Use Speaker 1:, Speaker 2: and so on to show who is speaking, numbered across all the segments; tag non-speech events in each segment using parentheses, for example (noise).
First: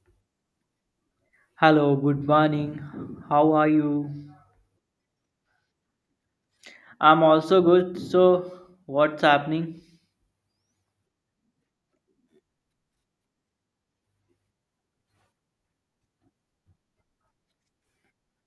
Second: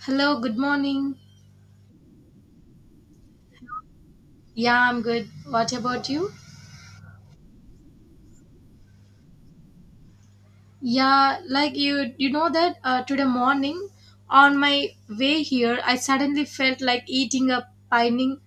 Speaker 1: Hello, good morning.
Speaker 2: Hello, good morning. How are you?
Speaker 1: Yeah, I'm good. What about you?
Speaker 2: I'm also good. So, what's happening?
Speaker 1: Yeah, like you know that today morning on my way here I suddenly felt like eating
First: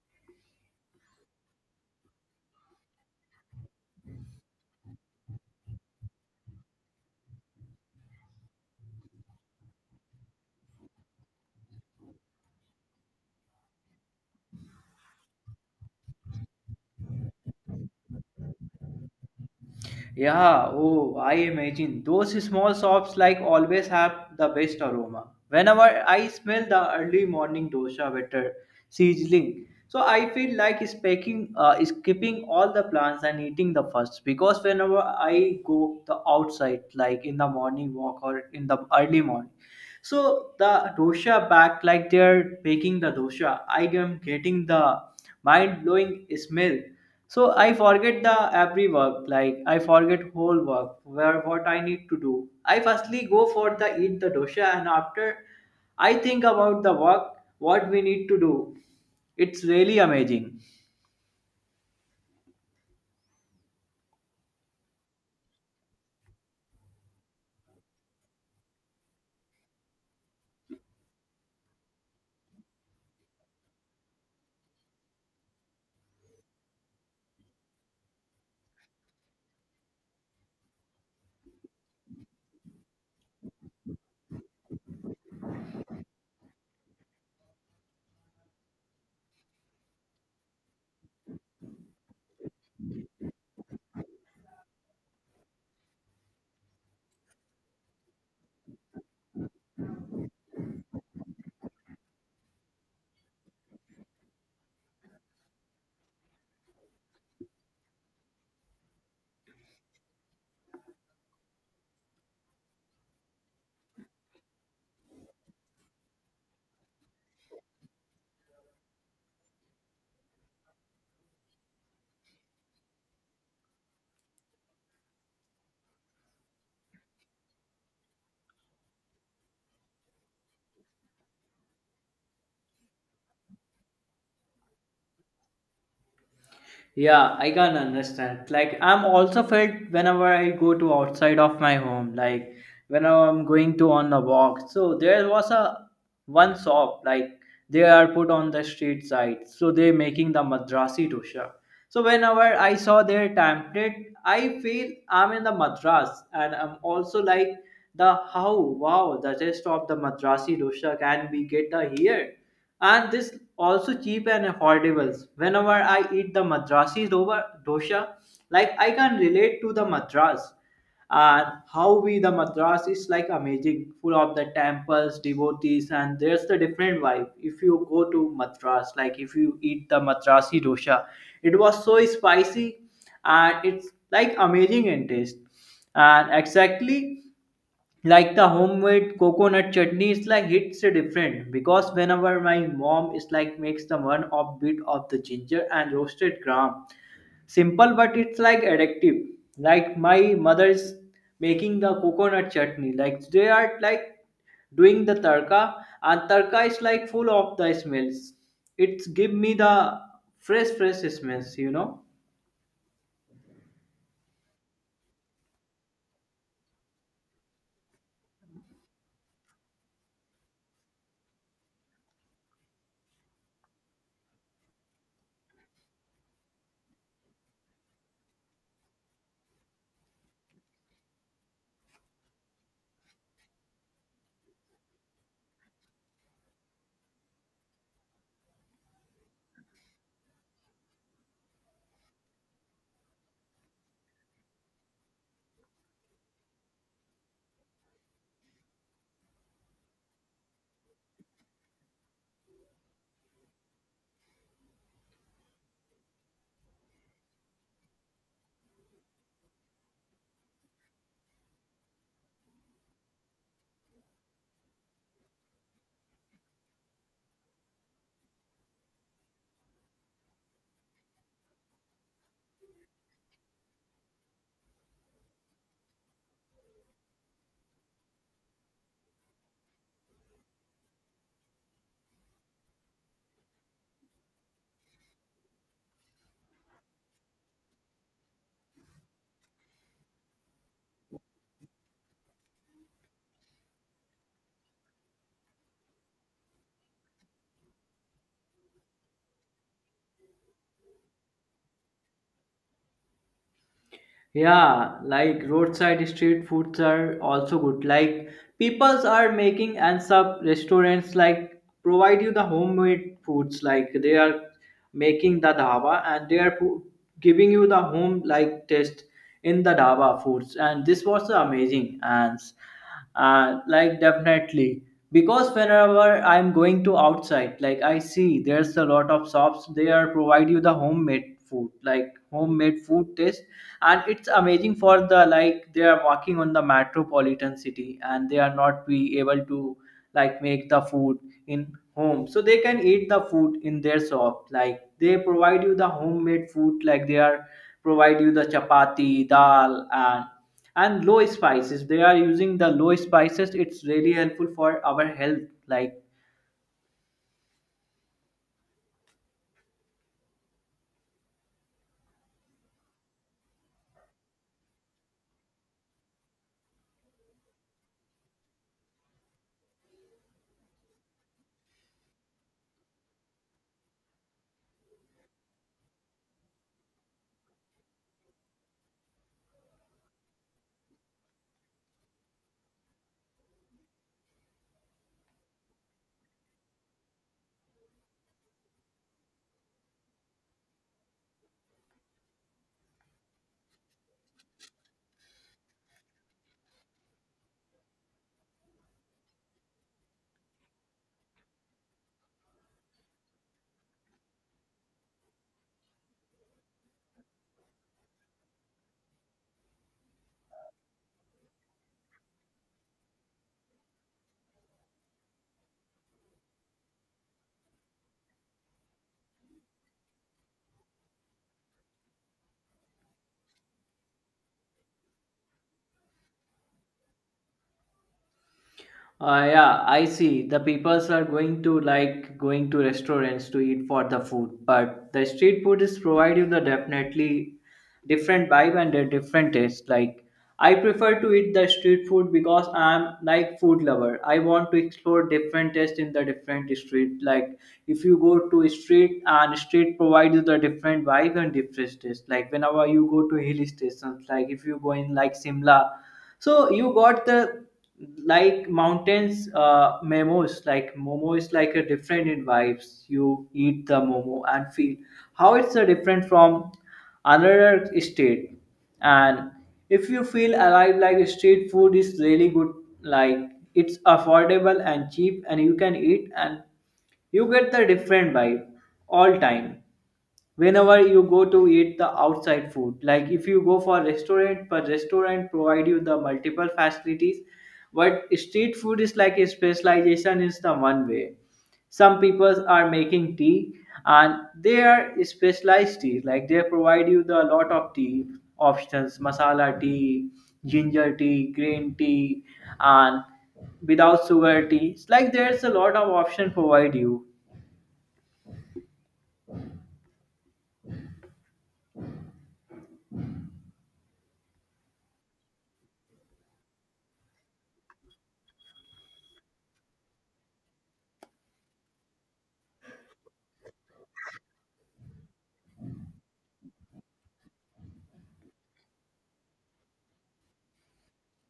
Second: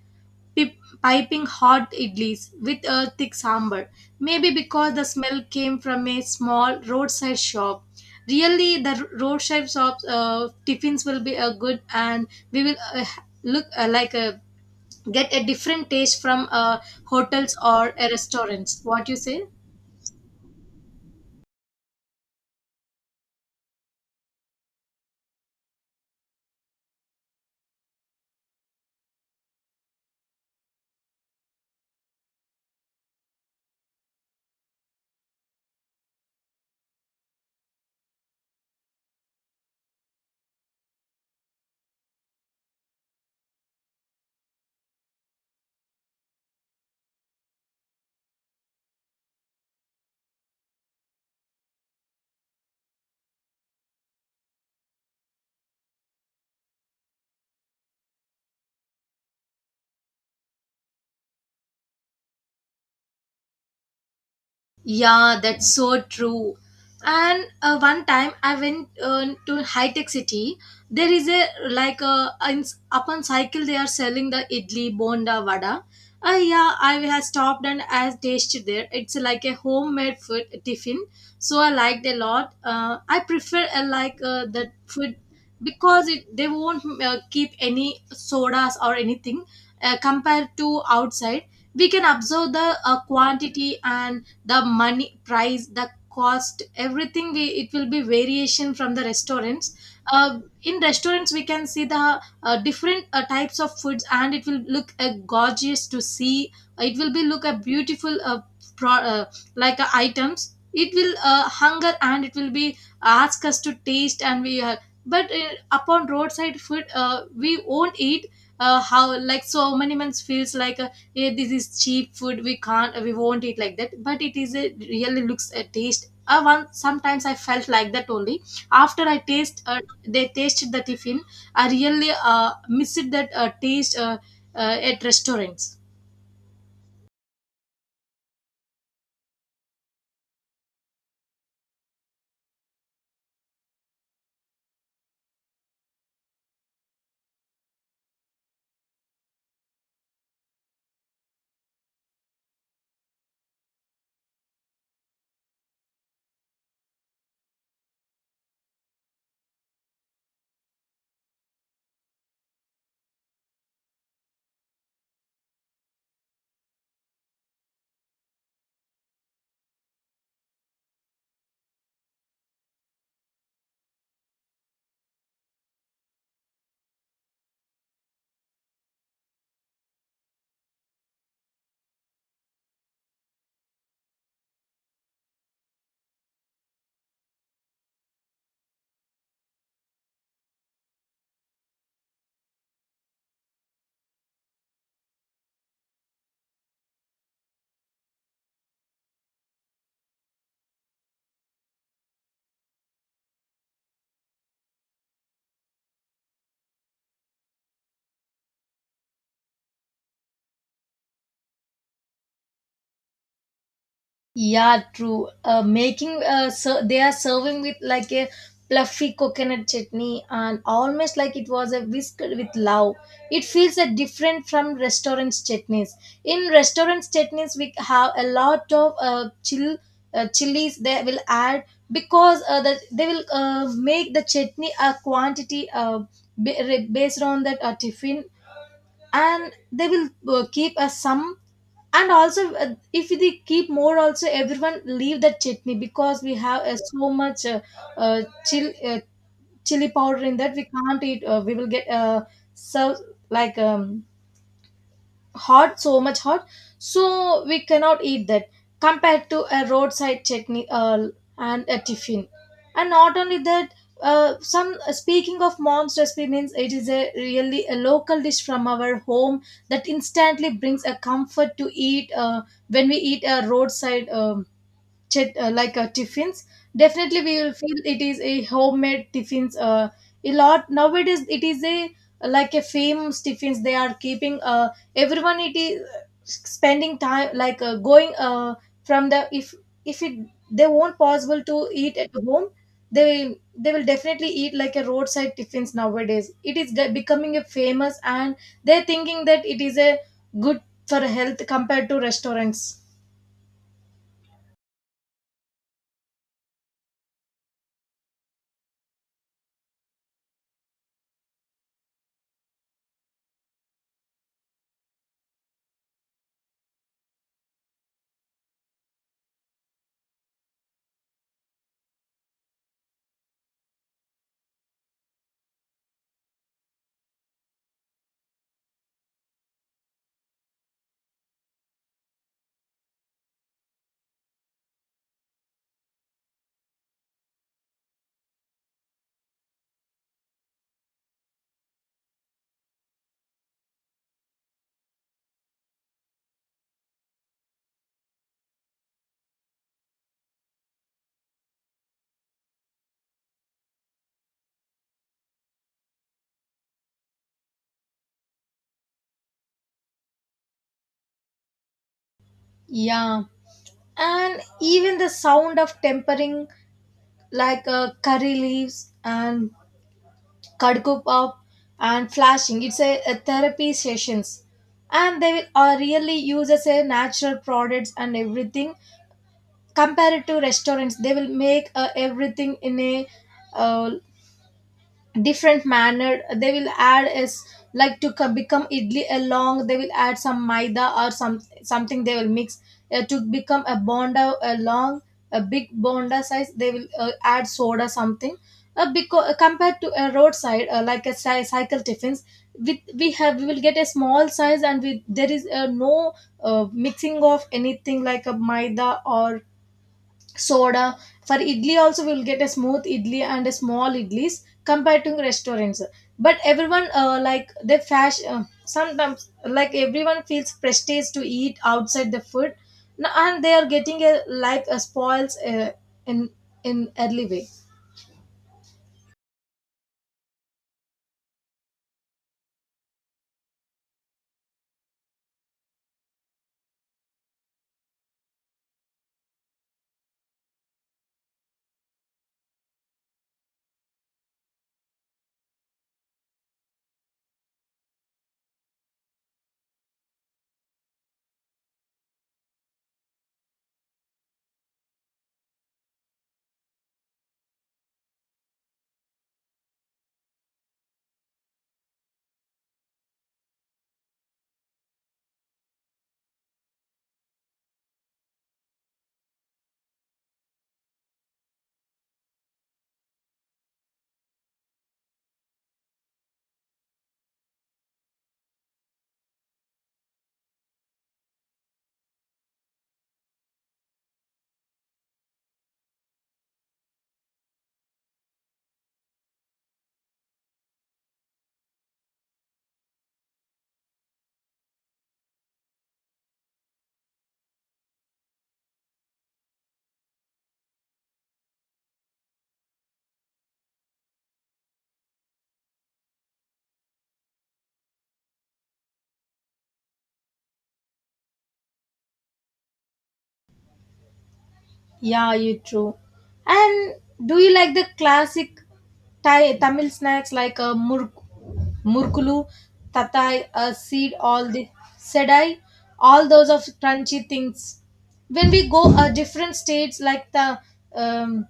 Speaker 1: pip, piping hot idlis with a thick sambar. Maybe because the smell came from a small roadside shop. Really the roadside shops tiffins will be a good and we will look like a get a different taste from hotels or a restaurants what you say.
Speaker 2: Yeah, oh, I imagine those small shops like always have the best aroma. Whenever I smell the early morning dosha butter sizzling, so I feel like speaking, skipping all the plans and eating the first, because whenever I go the outside, like in the morning walk or in the early morning. So the dosha back like they're making the dosha. I am getting the mind blowing smell. So I forget the every work, like I forget whole work where what I need to do. I firstly go for the eat the dosha, and after I think about the work what we need to do. It's really amazing.
Speaker 1: Yeah, that's so true. And one time I went to high tech city. There is a like a in, upon cycle they are selling the idli, bonda, vada. Yeah, I have stopped and I have tasted there. It's like a homemade food tiffin, so I liked a lot. I prefer that food because it, they won't keep any sodas or anything compared to outside. We can observe the quantity and the money price the cost everything we, it will be variation from the restaurants in restaurants we can see the different types of foods and it will look gorgeous to see, it will be look a beautiful pro, like items it will hunger and it will be ask us to taste and we but upon roadside food we won't eat how like so many months feels like "Eh, this is cheap food we won't eat like that, but it is a really looks a taste one sometimes I felt like that only after I taste they tasted the tiffin, I really missed that taste at restaurants.
Speaker 2: Yeah, I can understand. Like I'm also felt whenever I go to outside of my home, like whenever I'm going to on a walk. So there was a one shop like they are put on the street side. So they're making the Madrasi dosha. So whenever I saw their template, I feel I'm in the Madras, and I'm also like the how wow the taste of the Madrasi dosha can be get the here, and this also cheap and affordable whenever I eat the dosha, like I can relate to the Madras. And how we the Madras is like amazing, full of the temples, devotees, and there's the different vibe. If you go to Madras, like if you eat the Madrasi dosha, it was so spicy, and it's like amazing in taste. And exactly like the homemade coconut chutney is like hits different, because whenever my mom is like makes the one of bit of the ginger and roasted gram, simple but it's like addictive. Like my mother is making the coconut chutney, like they are like doing the tarka, and tarka is like full of the smells. It's give me the fresh smells, you know.
Speaker 1: Yeah, true. They are serving with like a fluffy coconut chutney and almost like it was a whisk with love. It feels a different from restaurants chutneys. In restaurants chutneys, we have a lot of chill chilies they will add because that they will make the chutney a quantity based on that tiffin, and they will keep some, and also if they keep more also everyone leave that chutney because we have so much uh, chili, chili powder in that we can't eat we will get so like hot so much hot, so we cannot eat that compared to a roadside chutney and a tiffin. And not only that, some speaking of mom's recipe means it is a really a local dish from our home that instantly brings a comfort to eat when we eat a roadside chit, like tiffins, definitely we will feel it is a homemade tiffins a lot. Nowadays it is a like a famous tiffins they are keeping everyone, it is spending time like going from the if it they won't possible to eat at home, they will definitely eat like a roadside tiffins. Nowadays it is becoming a famous, and they're thinking that it is a good for health compared to restaurants.
Speaker 2: Yeah, like roadside street foods are also good. Like peoples are making, and some restaurants like provide you the homemade foods. Like they are making the dhaba, and they are giving you the home like taste in the dhaba foods. And this was amazing. And like definitely, because whenever I'm going to outside, like I see there's a lot of shops, they are provide you the homemade food, like homemade food taste. And it's amazing for the like they are walking on the metropolitan city and they are not be able to like make the food in home, so they can eat the food in their shop. Like they provide you the homemade food, like they are provide you the chapati, dal, and low spices. They are using the low spices, it's really helpful for our health. like
Speaker 1: Yeah, and even the sound of tempering like curry leaves and kadukup up and flashing, it's a therapy sessions, and they will really use as a natural products and everything. Compared to restaurants, they will make everything in a uh, different manner. They will add is like to become idli a long, they will add some maida or some something they will mix to become a bonda a long, a big bonda size they will add soda something, because compared to a roadside like a cycle tiffins with we have we will get a small size, and with there is no mixing of anything like a maida or soda. For idli also we will get a smooth idli and a small idlis compared to restaurants. But everyone like they fashion sometimes, like everyone feels prestige to eat outside the food. And they are getting a like a spoils in in early way.
Speaker 2: uh, yeah I see the peoples are going to like going to restaurants to eat for the food, but the street food is provide you the definitely different vibe and a different taste. Like I prefer to eat the street food because I'm like food lover. I want to explore different taste in the different street. Like if you go to street, and street provides you the different vibe and different taste. Like whenever you go to hill stations, like if you go in like Simla, so you got the like mountains, uh, memos, like momo is like a different in vibes. You eat the momo and feel how it's a different from another state. And if you feel alive, like street food is really good. Like it's affordable and cheap, and you can eat and you get the different vibe all time whenever you go to eat the outside food. Like if you go for restaurant, but restaurant provide you the multiple facilities. But street food is like a specialization is the one way. Some people are making tea, and they are specialized tea. Like they provide you the lot of tea options, masala tea, ginger tea, green tea, and without sugar tea. It's like there's a lot of option provide you.
Speaker 1: Yeah, you true. And do you like the classic Thai, Tamil snacks like a mur murkulu, tatai, a seed, all the sedai, all those of crunchy things? When we go different states like the um,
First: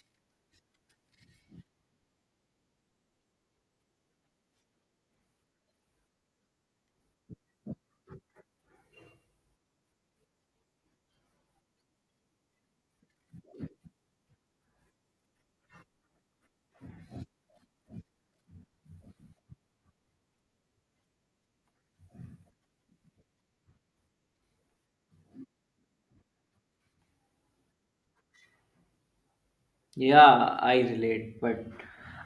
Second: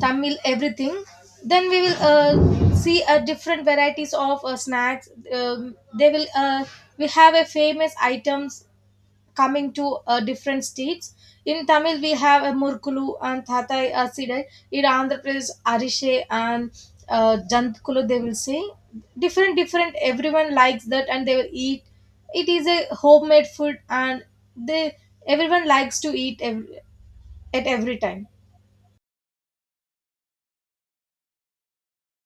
Speaker 1: Tamil everything, then we will see a different varieties of snacks. They will we have a famous items coming to different states. In Tamil, we have a Murkulu and Thatai Asidai. In Andhra Pradesh, Arishe and Jantkulu, they will say. Different, different, everyone likes that and they will eat. It is a homemade food, and they everyone likes to eat at every time.
Speaker 2: Yeah, I relate, but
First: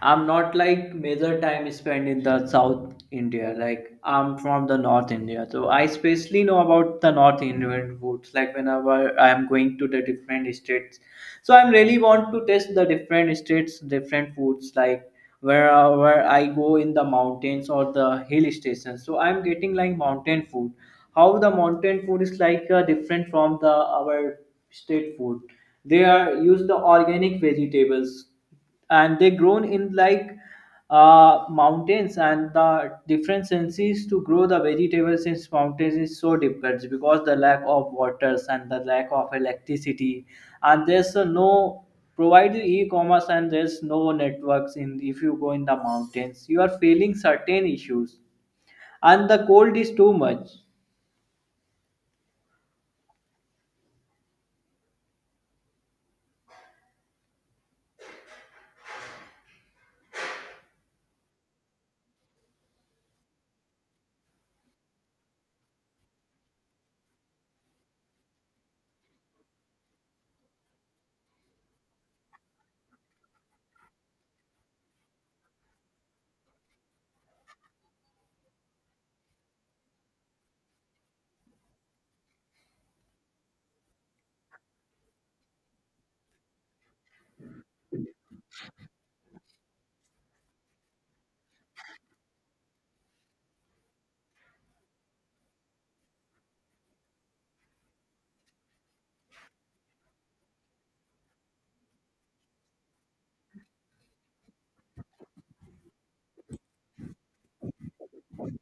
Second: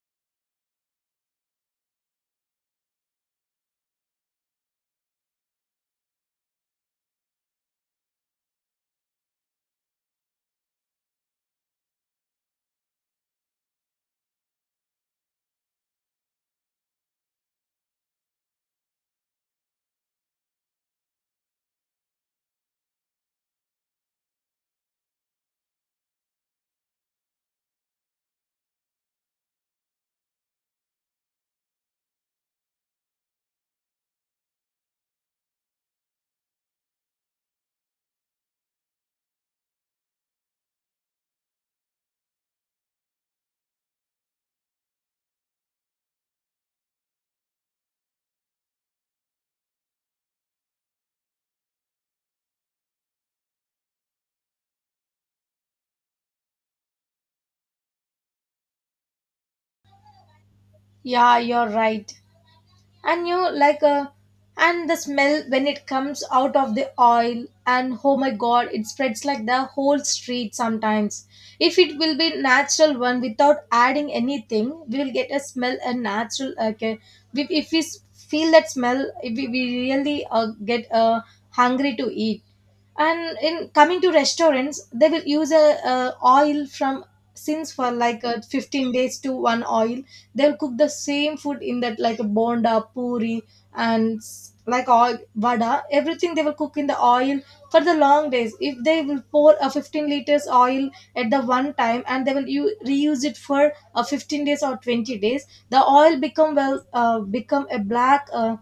Speaker 2: I'm not like major time spent in the South India. Like I'm from the North India, so I especially know about the North Indian foods. Like whenever I am going to the different states, so I'm really want to test the different states different foods. Like wherever I go in the mountains or the hill stations, so I'm getting like mountain food, how the mountain food is like different from the our state food. They are use the organic vegetables, and they grown in like mountains, and the different senses to grow the vegetables in mountains is so difficult because the lack of waters and the lack of electricity. And there's no provide the e-commerce, and there's no networks in if you go in the mountains you are feeling certain issues, and the cold is too much.
Speaker 1: Yeah, you're right. And you like and the smell when it comes out of the oil, and oh my god, it spreads like the whole street sometimes. If it will be natural one without adding anything, we will get a smell a natural. Okay, if we feel that smell, if we, we really get hungry to eat. And in coming to restaurants, they will use a oil from since for like 15 days to one oil. They'll cook the same food in that, like a bonda puri and like all vada, everything they will cook in the oil for the long days. If they will pour a 15 liters oil at the one time and they will reuse it for 15 days or 20 days, the oil become well become a black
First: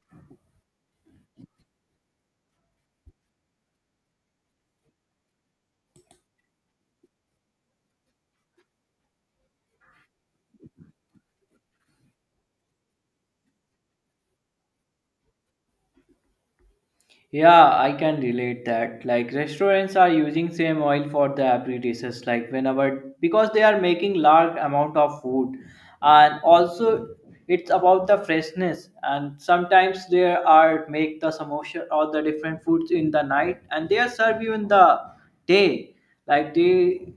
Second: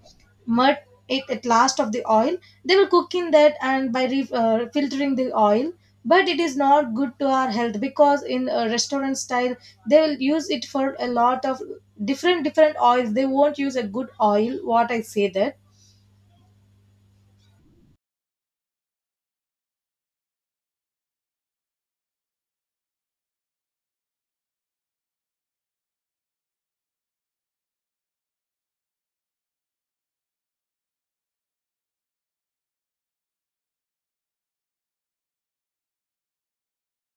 Speaker 1: mud, it at last of the oil they will cook in that, and by filtering the oil. But it is not good to our health because in a restaurant style they'll use it for a lot of different different oils. They won't use a good oil what I say that.
Speaker 2: Yeah, I can relate that. Like restaurants are using same oil for the every dishes, like whenever, because they are making large amount of food. And also it's about the freshness. And sometimes there are make the samosa or the different foods in the night, and they are serve you in the day. Like they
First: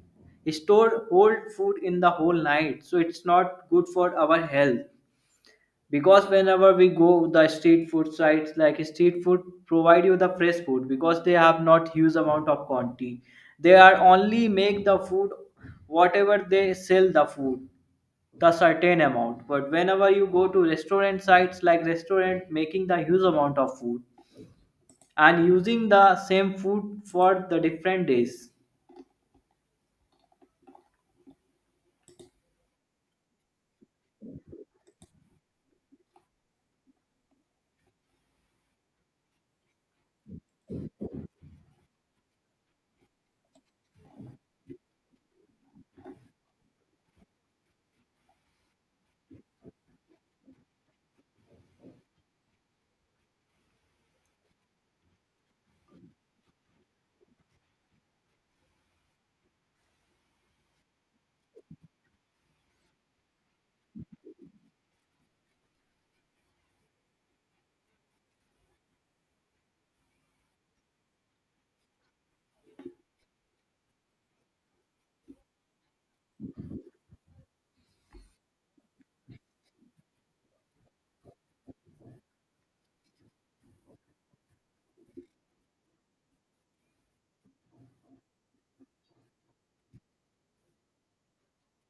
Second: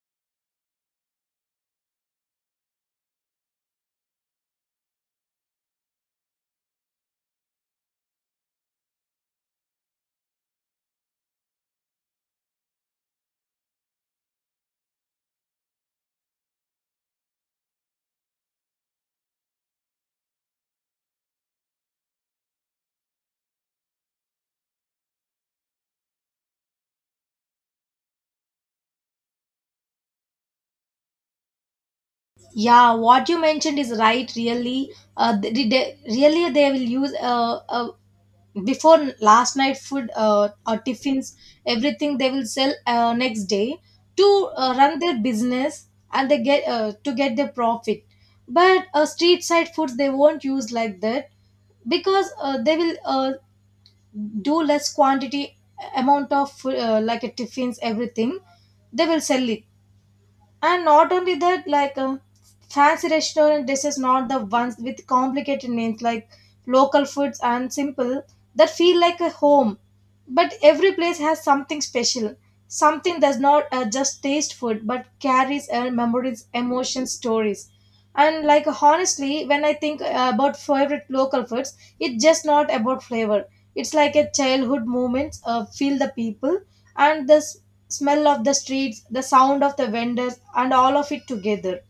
Speaker 2: store old food in the whole night, so it's not good for our health. Because whenever we go the street food sites, like street food provide you the fresh food, because they have not huge amount of quantity. They are only make the food whatever they sell the food, the certain amount. But whenever you go to restaurant sites, like restaurant making the huge amount of food and using the same food for the different days.
Speaker 1: Yeah, what you mentioned is right, really. Really they will use before last night food or tiffins, everything they will sell next day to run their business and they get to get their profit. But street side foods they won't use like that, because they will do less quantity amount of like a tiffins, everything they will sell it. And not only that, like fancy restaurant dishes, not the ones with complicated names, like local foods and simple that feel like a home. But every place has something special, something does not just taste food, but carries memories, emotions, stories. And like honestly, when I think about favorite local foods, it's just not about flavor. It's like a childhood moments, feel the people and the smell of the streets, the sound of the vendors, and all of it together.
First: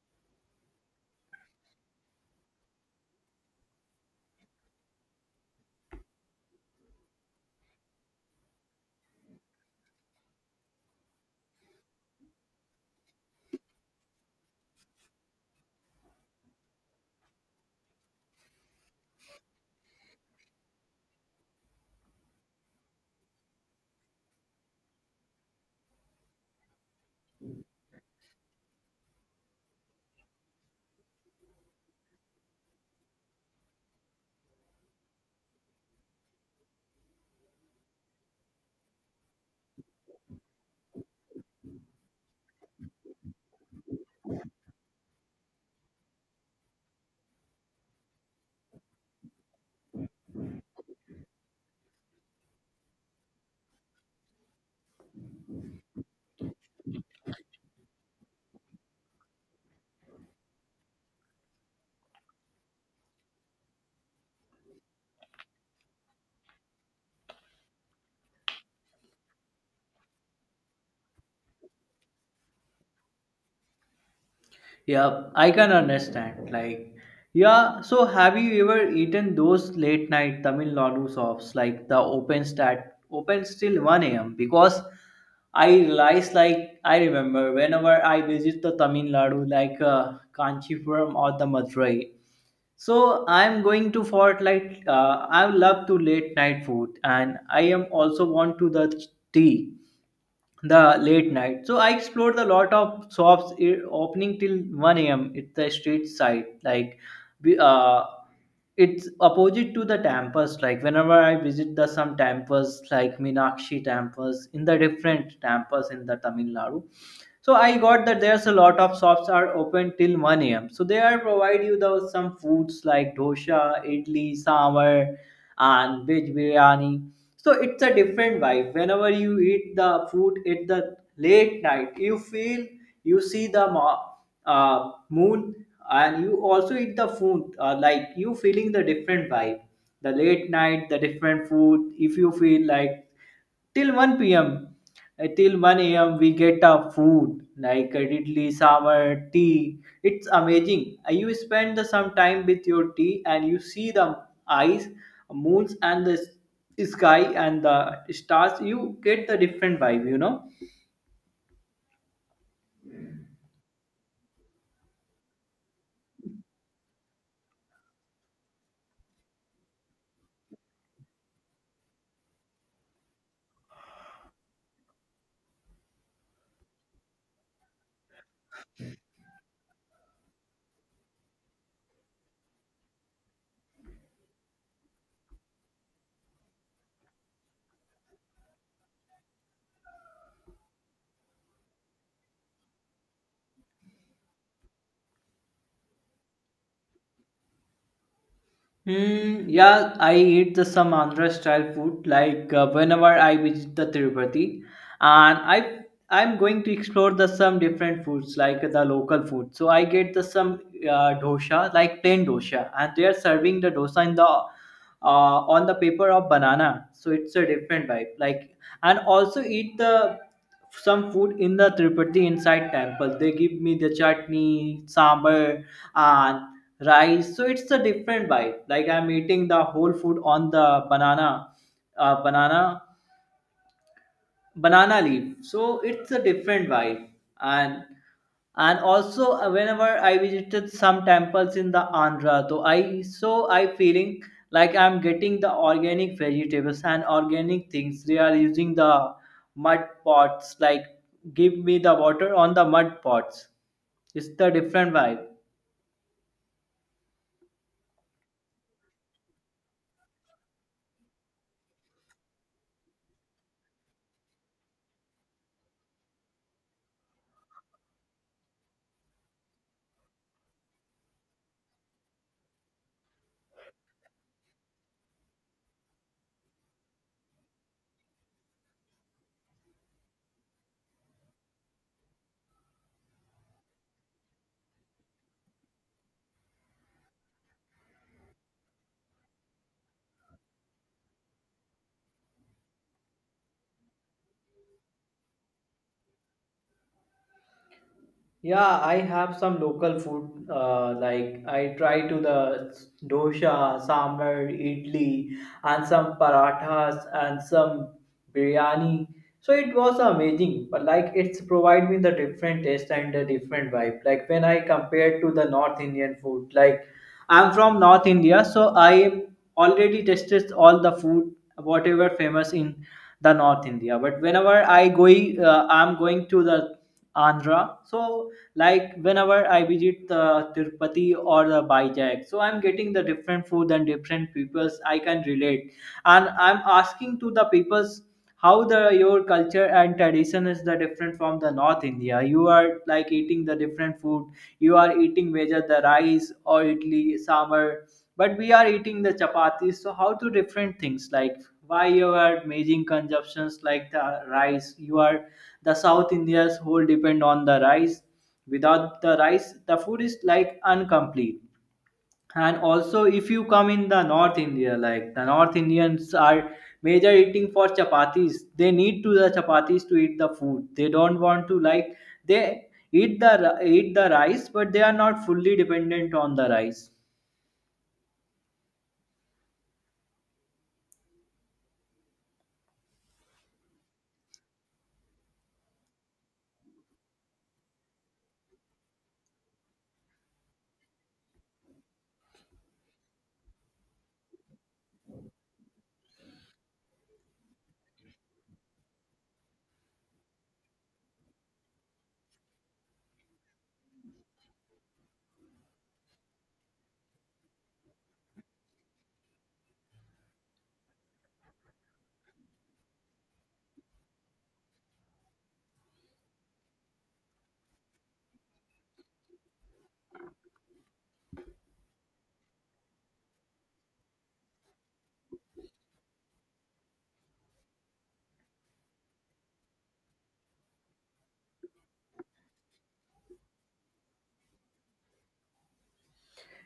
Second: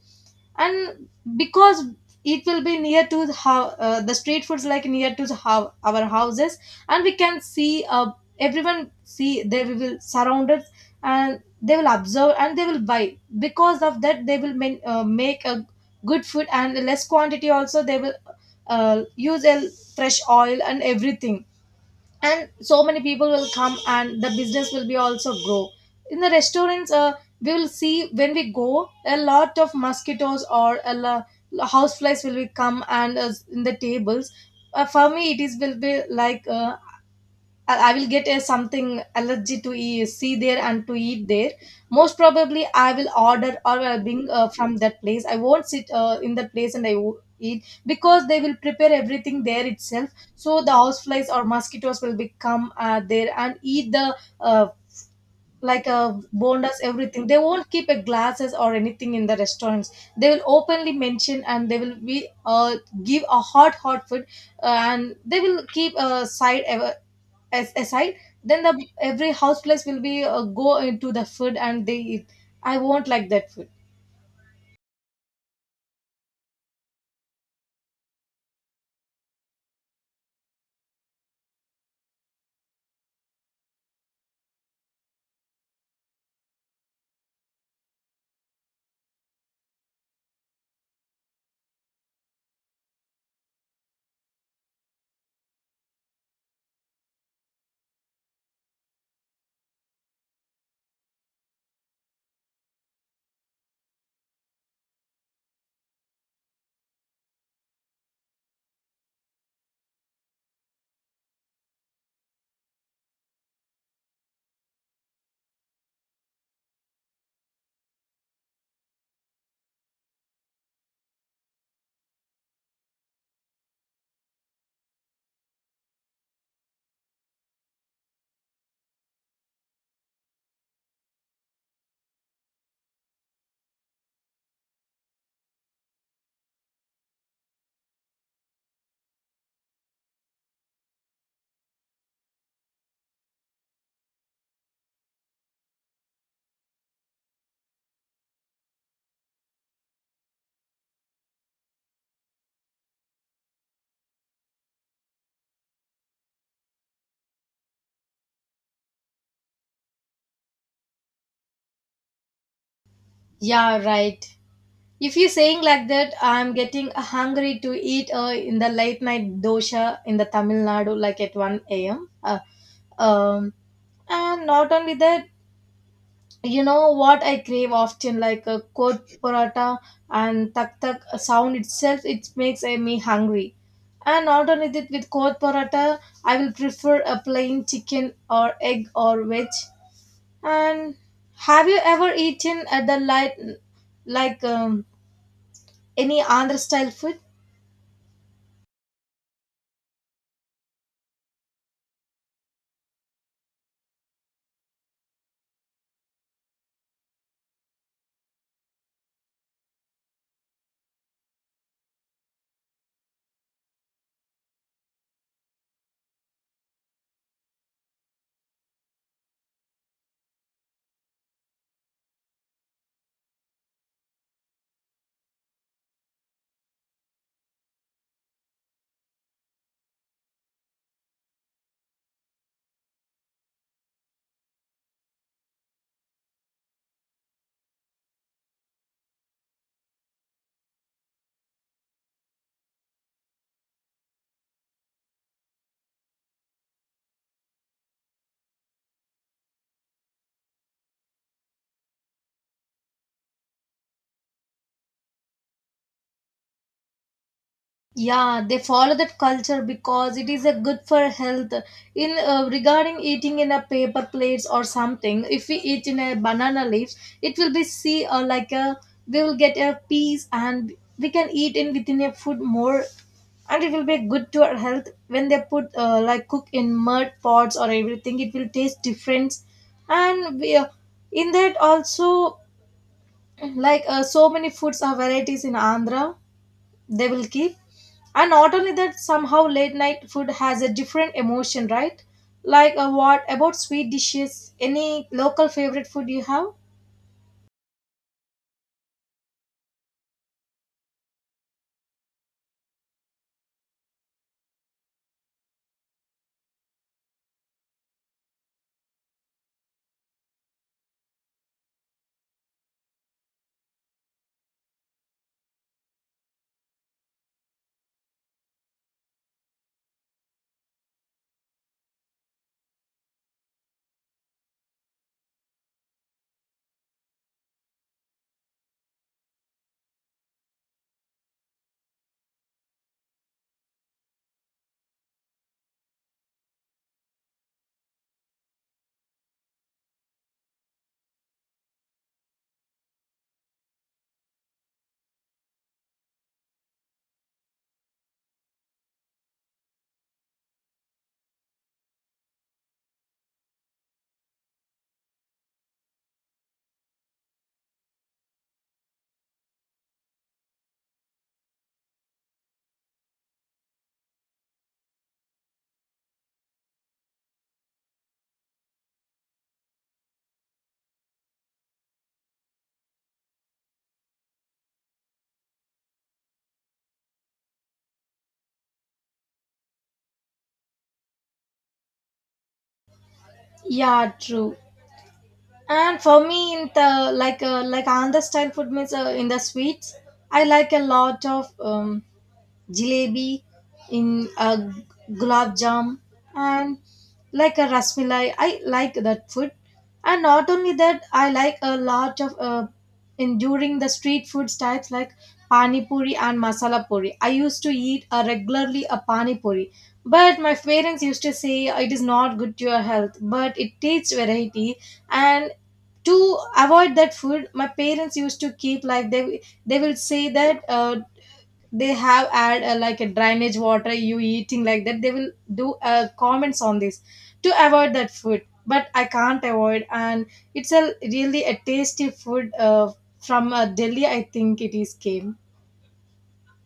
Speaker 1: And because it will be near to the street foods, like near to our houses, and we can see everyone see they will surround us and they will observe and they will buy. Because of that, they will make a good food and less quantity. Also, they will use a fresh oil and everything, and so many people will come and the business will be also grow. In the restaurants we will see when we go a lot of mosquitoes or houseflies will be come and in the tables. For me it is will be like I will get a something allergy to see there and to eat there. Most probably, I will order or I'll bring from that place. I won't sit in that place and I won't eat, because they will prepare everything there itself. So the houseflies or mosquitoes will become there and eat the uh, bondas. Everything they won't keep a glasses or anything in the restaurants. They will openly mention and they will be give a hot hot food, and they will keep a side ever as aside, then the every house place will be go into the food and they eat. I won't like that food.
Speaker 2: Yeah, I can understand. Like, yeah, so have you ever eaten those late night Tamil Nadu shops, like the open stat open till 1 a.m.? Because I realize, like I remember whenever I visit the Tamil Nadu, like Kanchipuram or the Madurai. So I'm going to for like I love to late night food, and I am also want to the tea the late night. So I explored a lot of shops eh, opening till 1 a.m. It's the street side, like we- uh, it's opposite to the temples. Like whenever I visit the some temples, like Minakshi temples, in the different temples in the Tamil Nadu. So I got that there's a lot of shops are open till 1 a.m. So they are provide you those some foods like dosha, idli, sambar, and veg biryani. So it's a different vibe. Whenever you eat the food at the late night, you feel you see the moon, and you also eat the food, like you feeling the different vibe the late night, the different food. If you feel like till 1 p.m. Till 1 a.m. we get a food like idli, sambar, tea. It's amazing. You spend the some time with your tea, and you see the eyes, moons and the sky and the stars. You get the different vibe, you know.
Speaker 1: Yeah, right. If you're saying like that, I'm getting hungry to eat in the late night dosha in the Tamil Nadu, like at 1 a.m. Um, and not only that, you know what I crave often, like a kot paratha, and tak tak sound itself, it makes me hungry. And not only that, with kot paratha, I will prefer a plain chicken or egg or veg. And have you ever eaten at the light, like any Andhra style food?
Speaker 2: Hmm, yeah, I eat the some Andhra style food like whenever I visit the Tirupati, and I'm going to explore the some different foods like the local food. So I get the some dosha, like plain dosa, and they are serving the dosa in the on the paper of banana. So it's a different vibe. Like and also eat the some food in the Tirupati inside temple. They give me the chutney, sambar, and rice. So it's a different bite, like I'm eating the whole food on the banana, uh, banana banana leaf. So it's a different vibe. and and also, whenever I visited some temples in the Andhra, so I feeling like I'm getting the organic vegetables and organic things. They are using the mud pots, like give me the water on the mud pots. It's the different vibe.
Speaker 1: Yeah, they follow that culture because it is a good for health. In Regarding eating in a paper plates or something, if we eat in a banana leaves, it will be see like a we will get a piece and we can eat in within a food more, and it will be good to our health. When they put like cook in mud pots or everything, it will taste different. And we, in that also so many foods are varieties in Andhra, they will keep. And not only that, somehow late night food has a different emotion, right? What about sweet dishes? Any local favorite food you have?
Speaker 2: Yeah, I have some local food. Like I try to the dosa, sambar, idli, and some parathas and some biryani. So it was amazing. But like it's provide me the different taste and the different vibe. Like when I compare to the North Indian food, like I'm from North India, so I already tasted all the food whatever famous in the north india. But whenever I go, I'm going to the andhra, so like whenever I visit the tirupati or the Vijay, so I'm getting the different food and different peoples I can relate, and I'm asking to the peoples how the your culture and tradition is the different from the north india. You are like eating the different food, you are eating whether the rice or idli sambar, but we are eating the chapatis. So how to different things, like why you are making consumptions like the rice. You are the south india's whole depend on the rice. Without the rice the food is like incomplete. And also if you come in the north india, like the north indians are major eating for chapatis, they need to the chapatis to eat the food. They don't want to like they eat the rice, but they are not fully dependent on the rice.
Speaker 1: Yeah, true. And for me, in the like Andhra style food means, in the sweets, I like a lot of jalebi, in a g- gulab jam, and like a rasmalai. I like that food, and not only that, I like a lot of enduring the street food types like pani puri and masala puri. I used to eat regularly a pani puri, but my parents used to say it is not good to your health. But it tastes variety, and to avoid that food, my parents used to keep, like, they will say that. They have add like a drainage water you eating, like that they will do comments on this to avoid that food, but I can't avoid. And it's a really a tasty food, from Delhi, I think it is came.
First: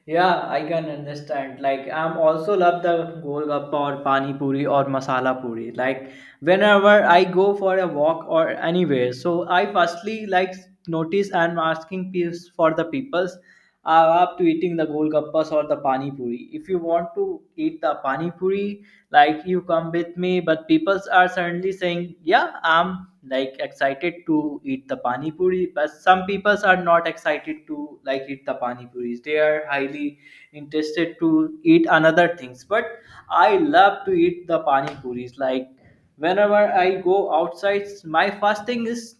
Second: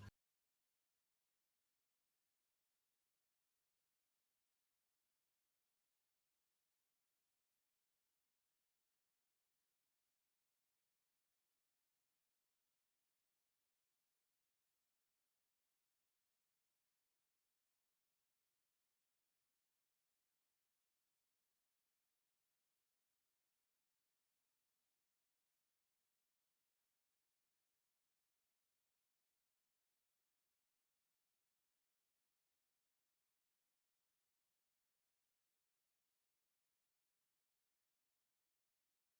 Speaker 2: Yeah, I can understand. Like, I'm also love the golgappa or pani puri or masala puri. Like, whenever I go for a walk or anywhere, so I firstly like notice and asking peers for the peoples are up to eating the golgappas or the pani puri. If you want to eat the pani puri, like you come with me. But peoples are suddenly saying, "Yeah, I'm like excited to eat the pani puri," but some people are not excited to like eat the pani puris. They are highly interested to eat another things. But I love to eat the pani puris. Like whenever I go outside, my first thing is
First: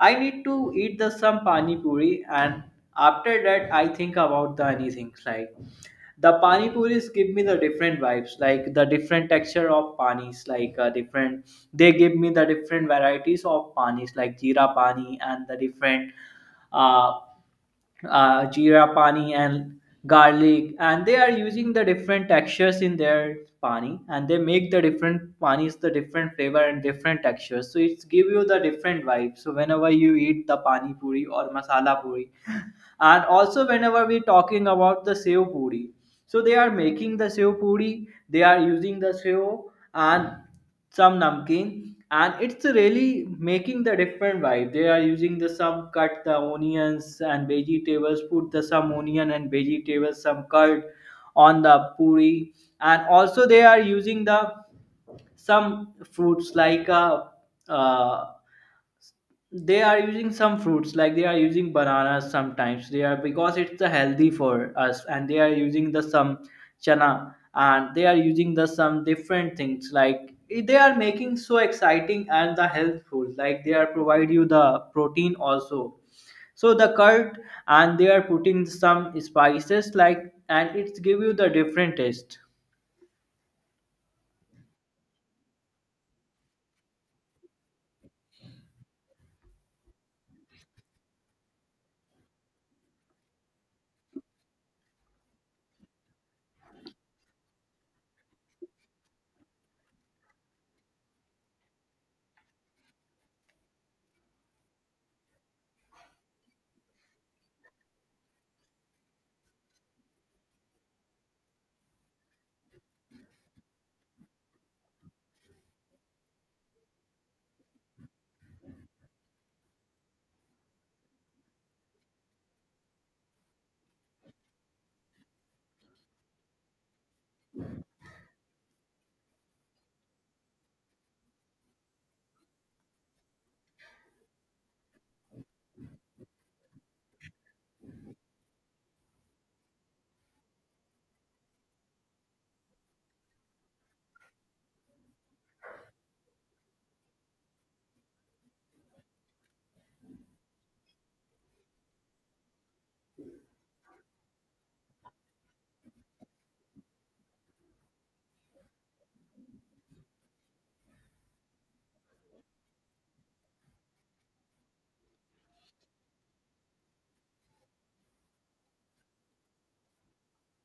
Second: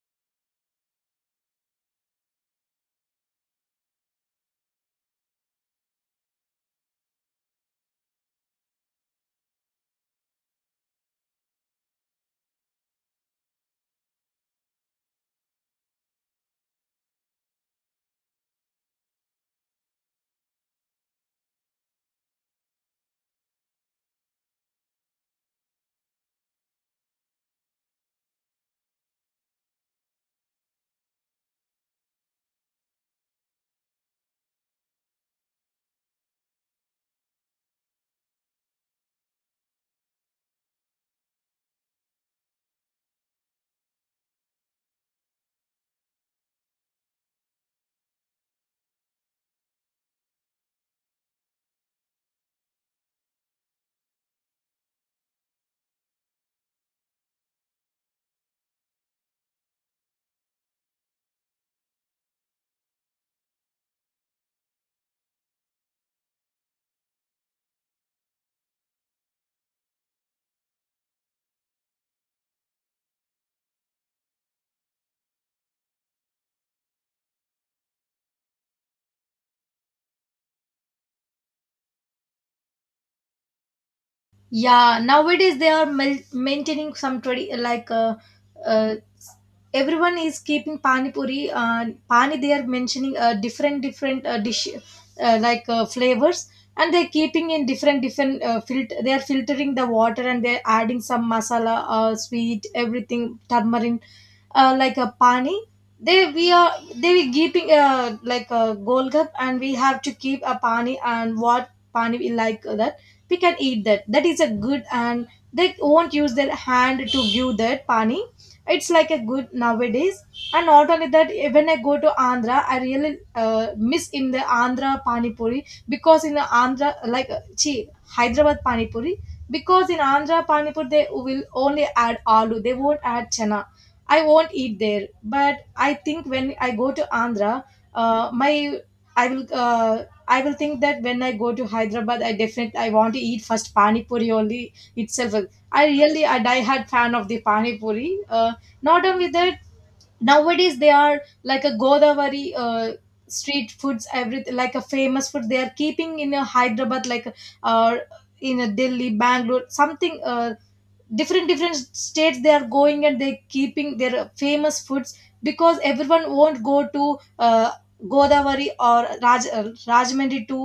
Speaker 2: I need to eat the some pani puri, and after that I think about the anything, like the pani puris give me the different vibes, like the different texture of panis, like different, they give me the different varieties of panis like jeera pani and the different uh, jeera pani and garlic, and they are using the different textures in their pani, and they make the different panis, the different flavor and different textures. So it's give you the different vibe. So whenever you eat the pani puri or masala puri (laughs) and also whenever we talking about the sev puri, so they are making the sev puri, they are using the sev and some namkeen, and it's really making the different vibe. They are using the some cut the onions and vegetables, put the some onion and vegetables, some curd on the puri. And also they are using the some fruits like a uh, they are using some fruits, like they are using bananas sometimes, they are, because it's the healthy for us. And they are using the some chana, and they are using the some different things, like they are making so exciting and the healthful, like they are provide you the protein also, so the curd. And they are putting some spices like, and it's give you the different taste.
Speaker 1: Yeah, nowadays they are maintaining some uh, everyone is keeping pani puri, pani, they are mentioning different different dish, flavors. And they're keeping in different different filter, they are filtering the water and they're adding some masala, sweet, everything, turmeric, like a pani. They we are they were keeping like a gold cup, and we have to keep a pani, and what pani we like, that we can eat that, that is a good. And they won't use their hand to give that pani. It's like a good nowadays. And not only that, when I go to Andhra, I really miss in the Andhra pani puri, because in the Andhra, like chi Hyderabad pani puri. Because in Andhra pani puri, they will only add aloo, they won't add chana. I won't eat there. But I think when I go to Andhra, my I will I will think that when I go to Hyderabad, I definitely I want to eat first pani puri only itself. I really a diehard fan of the pani puri. Not only that, nowadays they are like a Godavari street foods, everything like a famous food, they are keeping in a Hyderabad, like, uh, in a Delhi, Bangalore, something, different different states, they are going and they keeping their famous foods. Because everyone won't go to Godavari or Rajmandri to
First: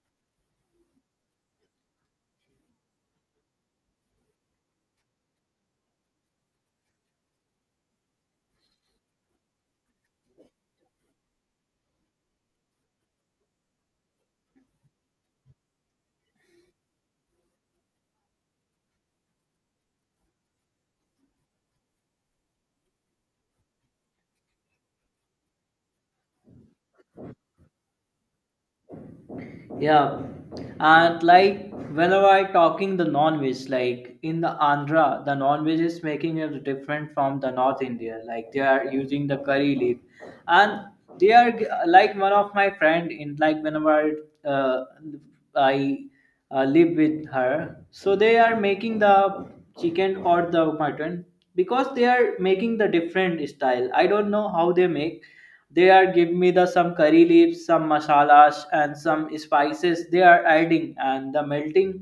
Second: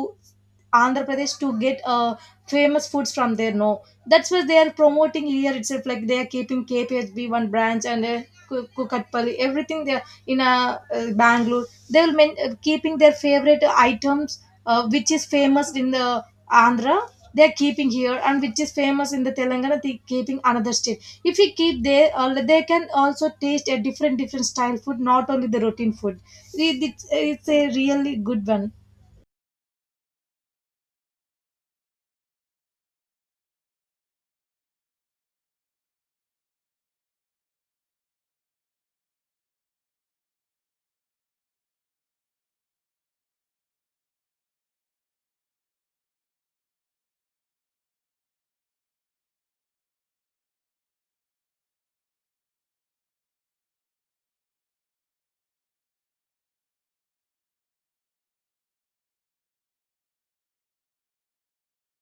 Speaker 1: Andhra Pradesh to get famous foods from there. No, that's why they are promoting here itself. Like they are keeping KPHB one branch and Kukatpally, everything there in Bangalore. They will keeping their favorite items, which is famous in the Andhra. They are keeping here, and which is famous in the Telangana, they keeping another state. If we keep there, they can also taste a different different style food, not only the routine food. It's a really good one.
Speaker 2: Yeah, and like whenever I talking the non-veg, like in the Andhra, the non-veg is making it different from the North India. Like they are using the curry leaf, and they are like one of my friend in, like whenever uh, I live with her, so they are making the chicken or the mutton, because they are making the different style, I don't know how they make. They are giving me the some curry leaves, some masalas and some spices they are adding, and the melting.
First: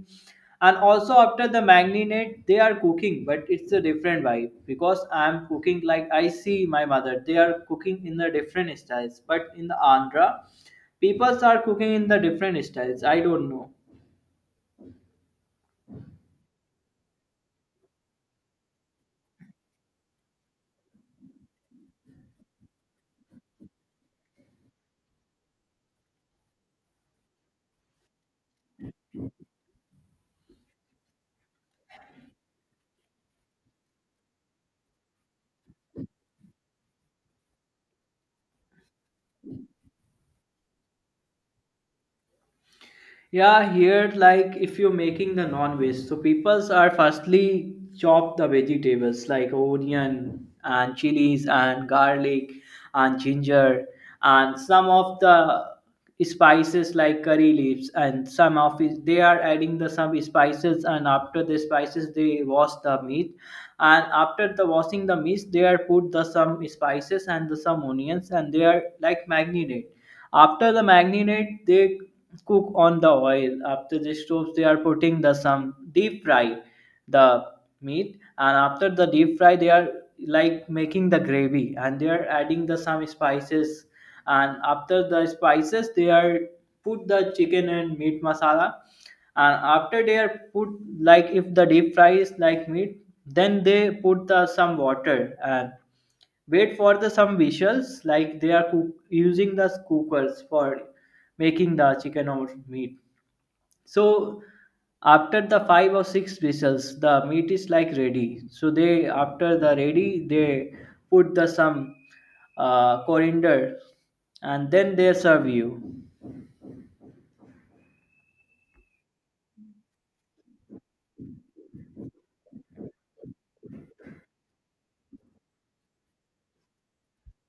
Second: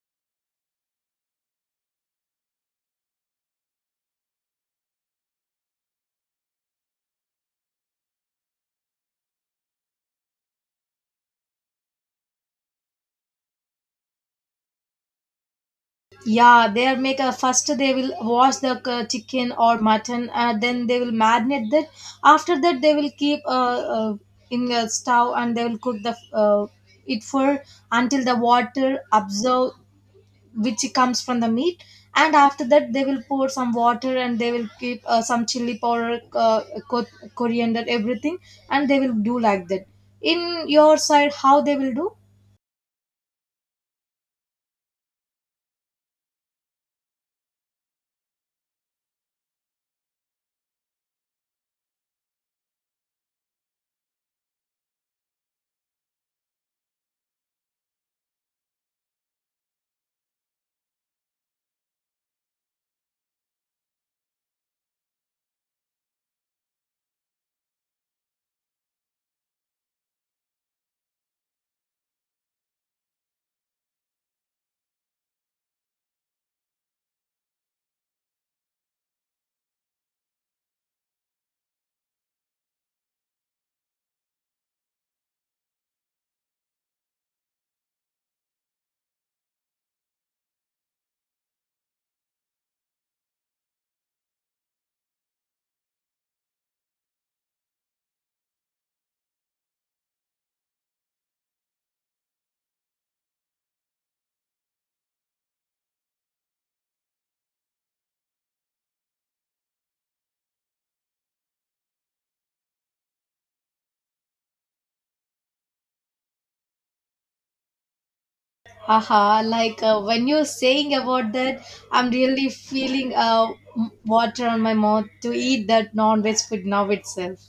Speaker 2: And also after the marinade they are cooking, but it's a different vibe, because I'm cooking, like I see my mother, they are cooking in the different styles, but in the andhra people are cooking in the different styles, I don't know.
Speaker 1: Yeah, they'll make a first, they will wash the chicken or mutton, then they will marinate that. After that, they will keep in a stove and they will cook the it for until the water absorb which comes from the meat. And after that, they will pour some water and they will keep some chili powder, co- coriander, everything, and they will do like that. In your side, how they will do?
Speaker 2: Yeah, here like if you're making the non-veg, so peoples are firstly chop the vegetables like onion and chilies and garlic and ginger and some of the spices like curry leaves and some of it. They are adding the some spices, and after the spices they wash the meat. And after the washing the meat they are put the some spices and the some onions, and they are like marinate. After the marinade, they cook on the oil. After the stoves, they are putting the some deep fry the meat, and after the deep fry, they are like making the gravy, and they are adding the some spices, and after the spices, they are put the chicken and meat masala, and after they are put, like if the deep fry is like meat, then they put the some water and wait for the some visuals. Like they are cook, using the cookers for making the chicken or meat. So after the five or six whistles, the meat is like ready. So they, after the ready, they put the some coriander, and then they serve you.
Speaker 1: Haha, when you're saying about that, I'm really feeling, water on my mouth to eat that non veg food now itself.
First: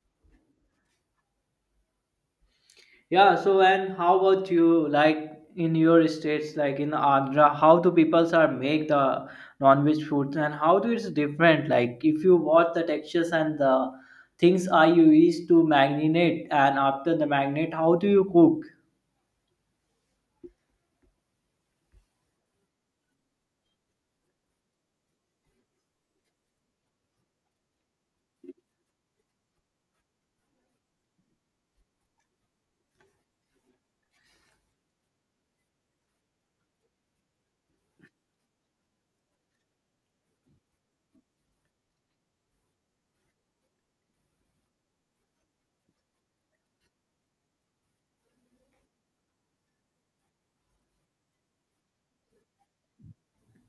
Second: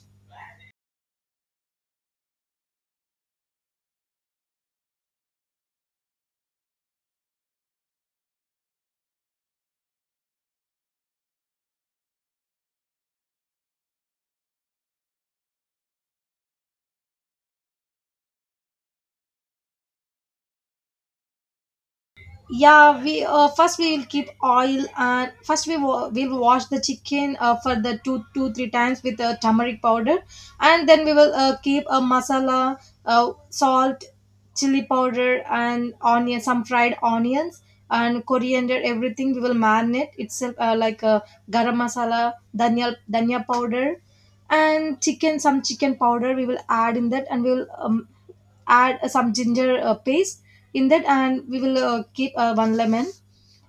Speaker 2: Yeah, so and how about you, like in your states like in Agra, how do peoples are make the non-veg foods and how do it's different? Like if you watch the textures and the things, are you used to marinate, and after the marinate, how do you cook?
Speaker 1: Yeah, we, first we will keep oil, and first we will wash the chicken for the two two three times with turmeric powder. And then we will keep a masala, salt, chili powder and onion, some fried onions and coriander, everything we will marinate itself, like a garam masala, dhania powder, and chicken some chicken powder we will add in that. And we will add some ginger paste in that, and we will keep one lemon,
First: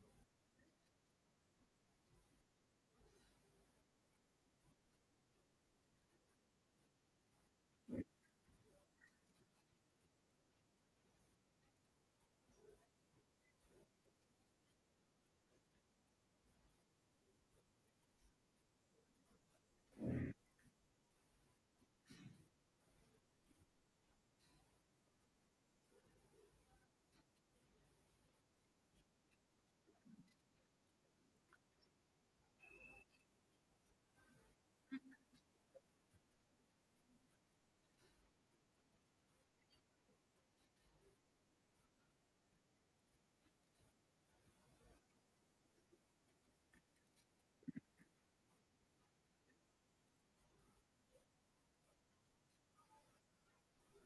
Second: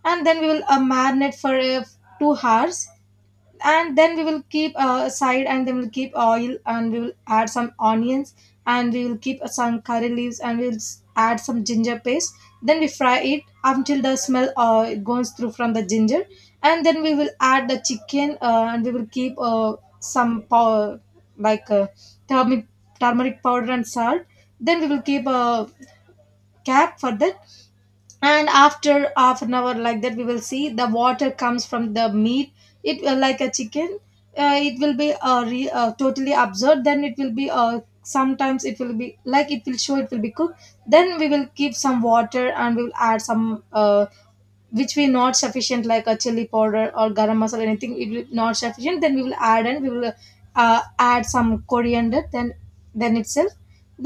Speaker 1: and then we will marinate for 2 hours, and then we will keep aside. And then we'll keep oil and we will add some onions, and we will keep some curry leaves, and we'll add some ginger paste. Then we fry it until the smell goes through from the ginger. And then we will add the chicken, and we will keep some pow- like turmeric, turmeric powder and salt. Then we will keep a cap for that, and after half an hour like that, we will see the water comes from the meat. It will, like, a chicken, it will be totally absorbed. Then it will be, sometimes it will be like it will show, it will be cooked. Then we will give some water and we will add some, which we not sufficient, like a chili powder or garam masala, anything if it not sufficient, then we will add. And we will add some coriander, then itself,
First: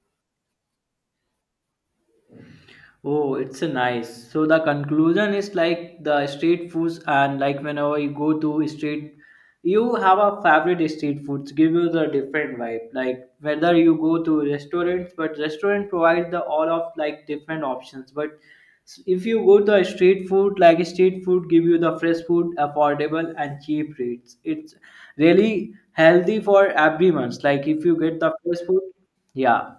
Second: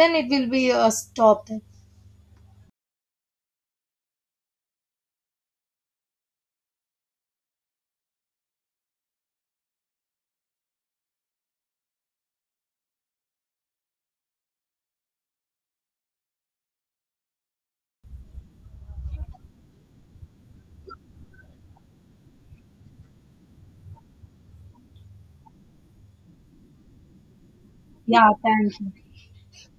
Speaker 1: then it will be stopped.
Speaker 2: Oh, it's a nice. So the conclusion is like the street foods, and like whenever you go to street, you have a favorite street foods give you the different vibe. Like whether you go to restaurants, but restaurant provide the all of like different options. But if you go to a street food, like street food give you the fresh food, affordable and cheap rates. It's really healthy for everyone's. Like if you get
Speaker 1: Yeah,
Speaker 2: the fresh
Speaker 1: thank
Speaker 2: food,
Speaker 1: you.
Speaker 2: yeah.